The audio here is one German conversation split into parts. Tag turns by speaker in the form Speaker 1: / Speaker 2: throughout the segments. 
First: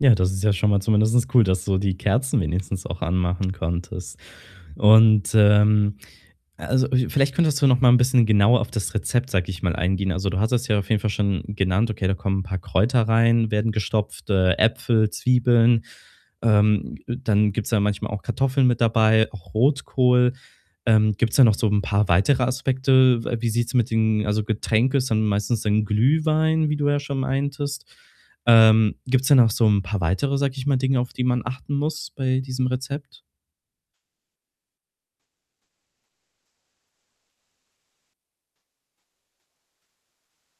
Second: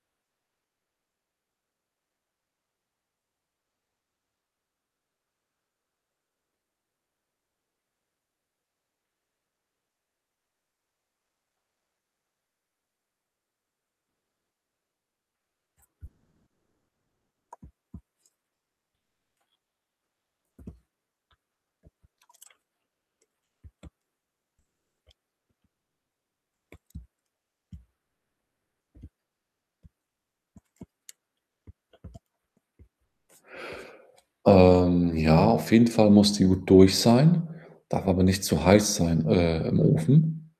Speaker 1: Ja, das ist ja schon mal zumindest cool, dass du die Kerzen wenigstens auch anmachen konntest. Und, ähm, a also vielleicht könntest du noch mal 'n bisschen genauer auf das Rezept, sage ich mal, eingehen. Also, du hattest ja auf jeden Fall schon genannt: Okay, da kommen 'n paar Kräuter rein, werden gestopft, äh, Äpfel, Zwiebeln. Ähm, dann gibt's da manchmal auch Kartoffeln mit dabei, auch Rotkohl. Ähm, gibt's da noch so 'n paar weitere Aspekte? We wie sieht's mit den also, Getränke ist dann meistens dann Glühwein, wie du ja schon meintest. Ähm, gibt es denn noch so 'n paar weitere, sage ich mal, Dinge, auf die man achten muss bei diesem Rezept?
Speaker 2: Ähm, ja, auf jeden Fall muss die gut durch sein, darf aber nicht zu heiß sein, äh, im Ofen.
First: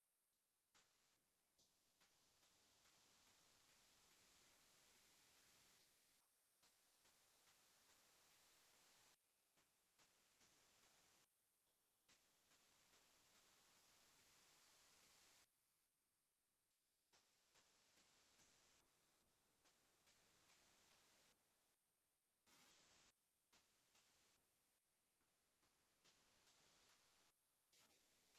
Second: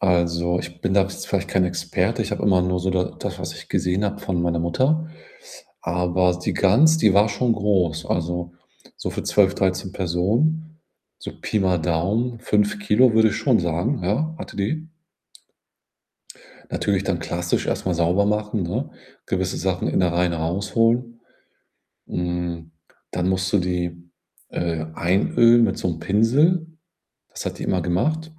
Speaker 2: Also, ich bin da s vielleicht kein Experte, ich habe immer nur so da das, was ich gesehen habe von meiner Mutter, aber die Gans, die war schon groß. Also, so für 12, 13 Personen, so Pi mal Daumen, 5 kg würde ich schon sagen, ja, hatte die. Natürlich dann klassisch erstmal sauber machen, ne, gewisse Sachen, Innereien rausholen. Hm, dann musst du die, äh, einölen mit so 'nem Pinsel. Das hat die immer gemacht.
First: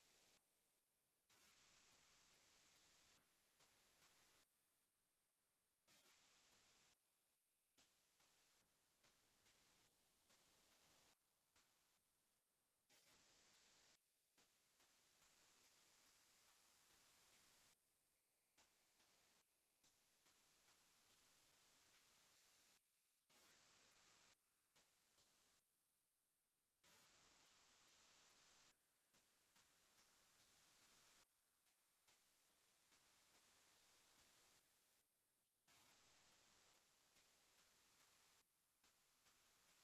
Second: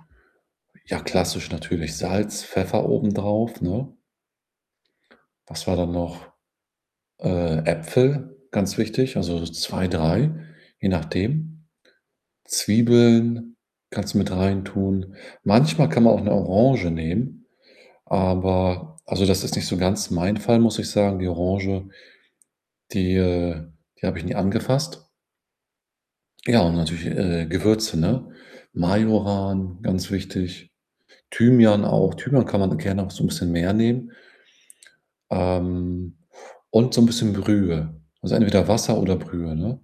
Speaker 2: Ja, klassisch natürlich. Salz, Pfeffer obendrauf, ne? Was war dann noch? Äh, Äpfel, ganz wichtig, also, so 2, 3, je nachdem. Zwiebeln kannst du mit reintun. Manchmal kann man auch 'ne Orange nehmen, aber also, das ist nicht so ganz mein Fall, muss ich sagen. Die Orange, die, äh die habe ich nie angefasst. Ja, und natürlich, äh, Gewürze, ne? Majoran, ganz wichtig. Thymian auch. Thymian kann man gerne auch so 'n bisschen mehr nehmen. Ähm, und so 'n bisschen Brühe, also, entweder Wasser oder Brühe, ne?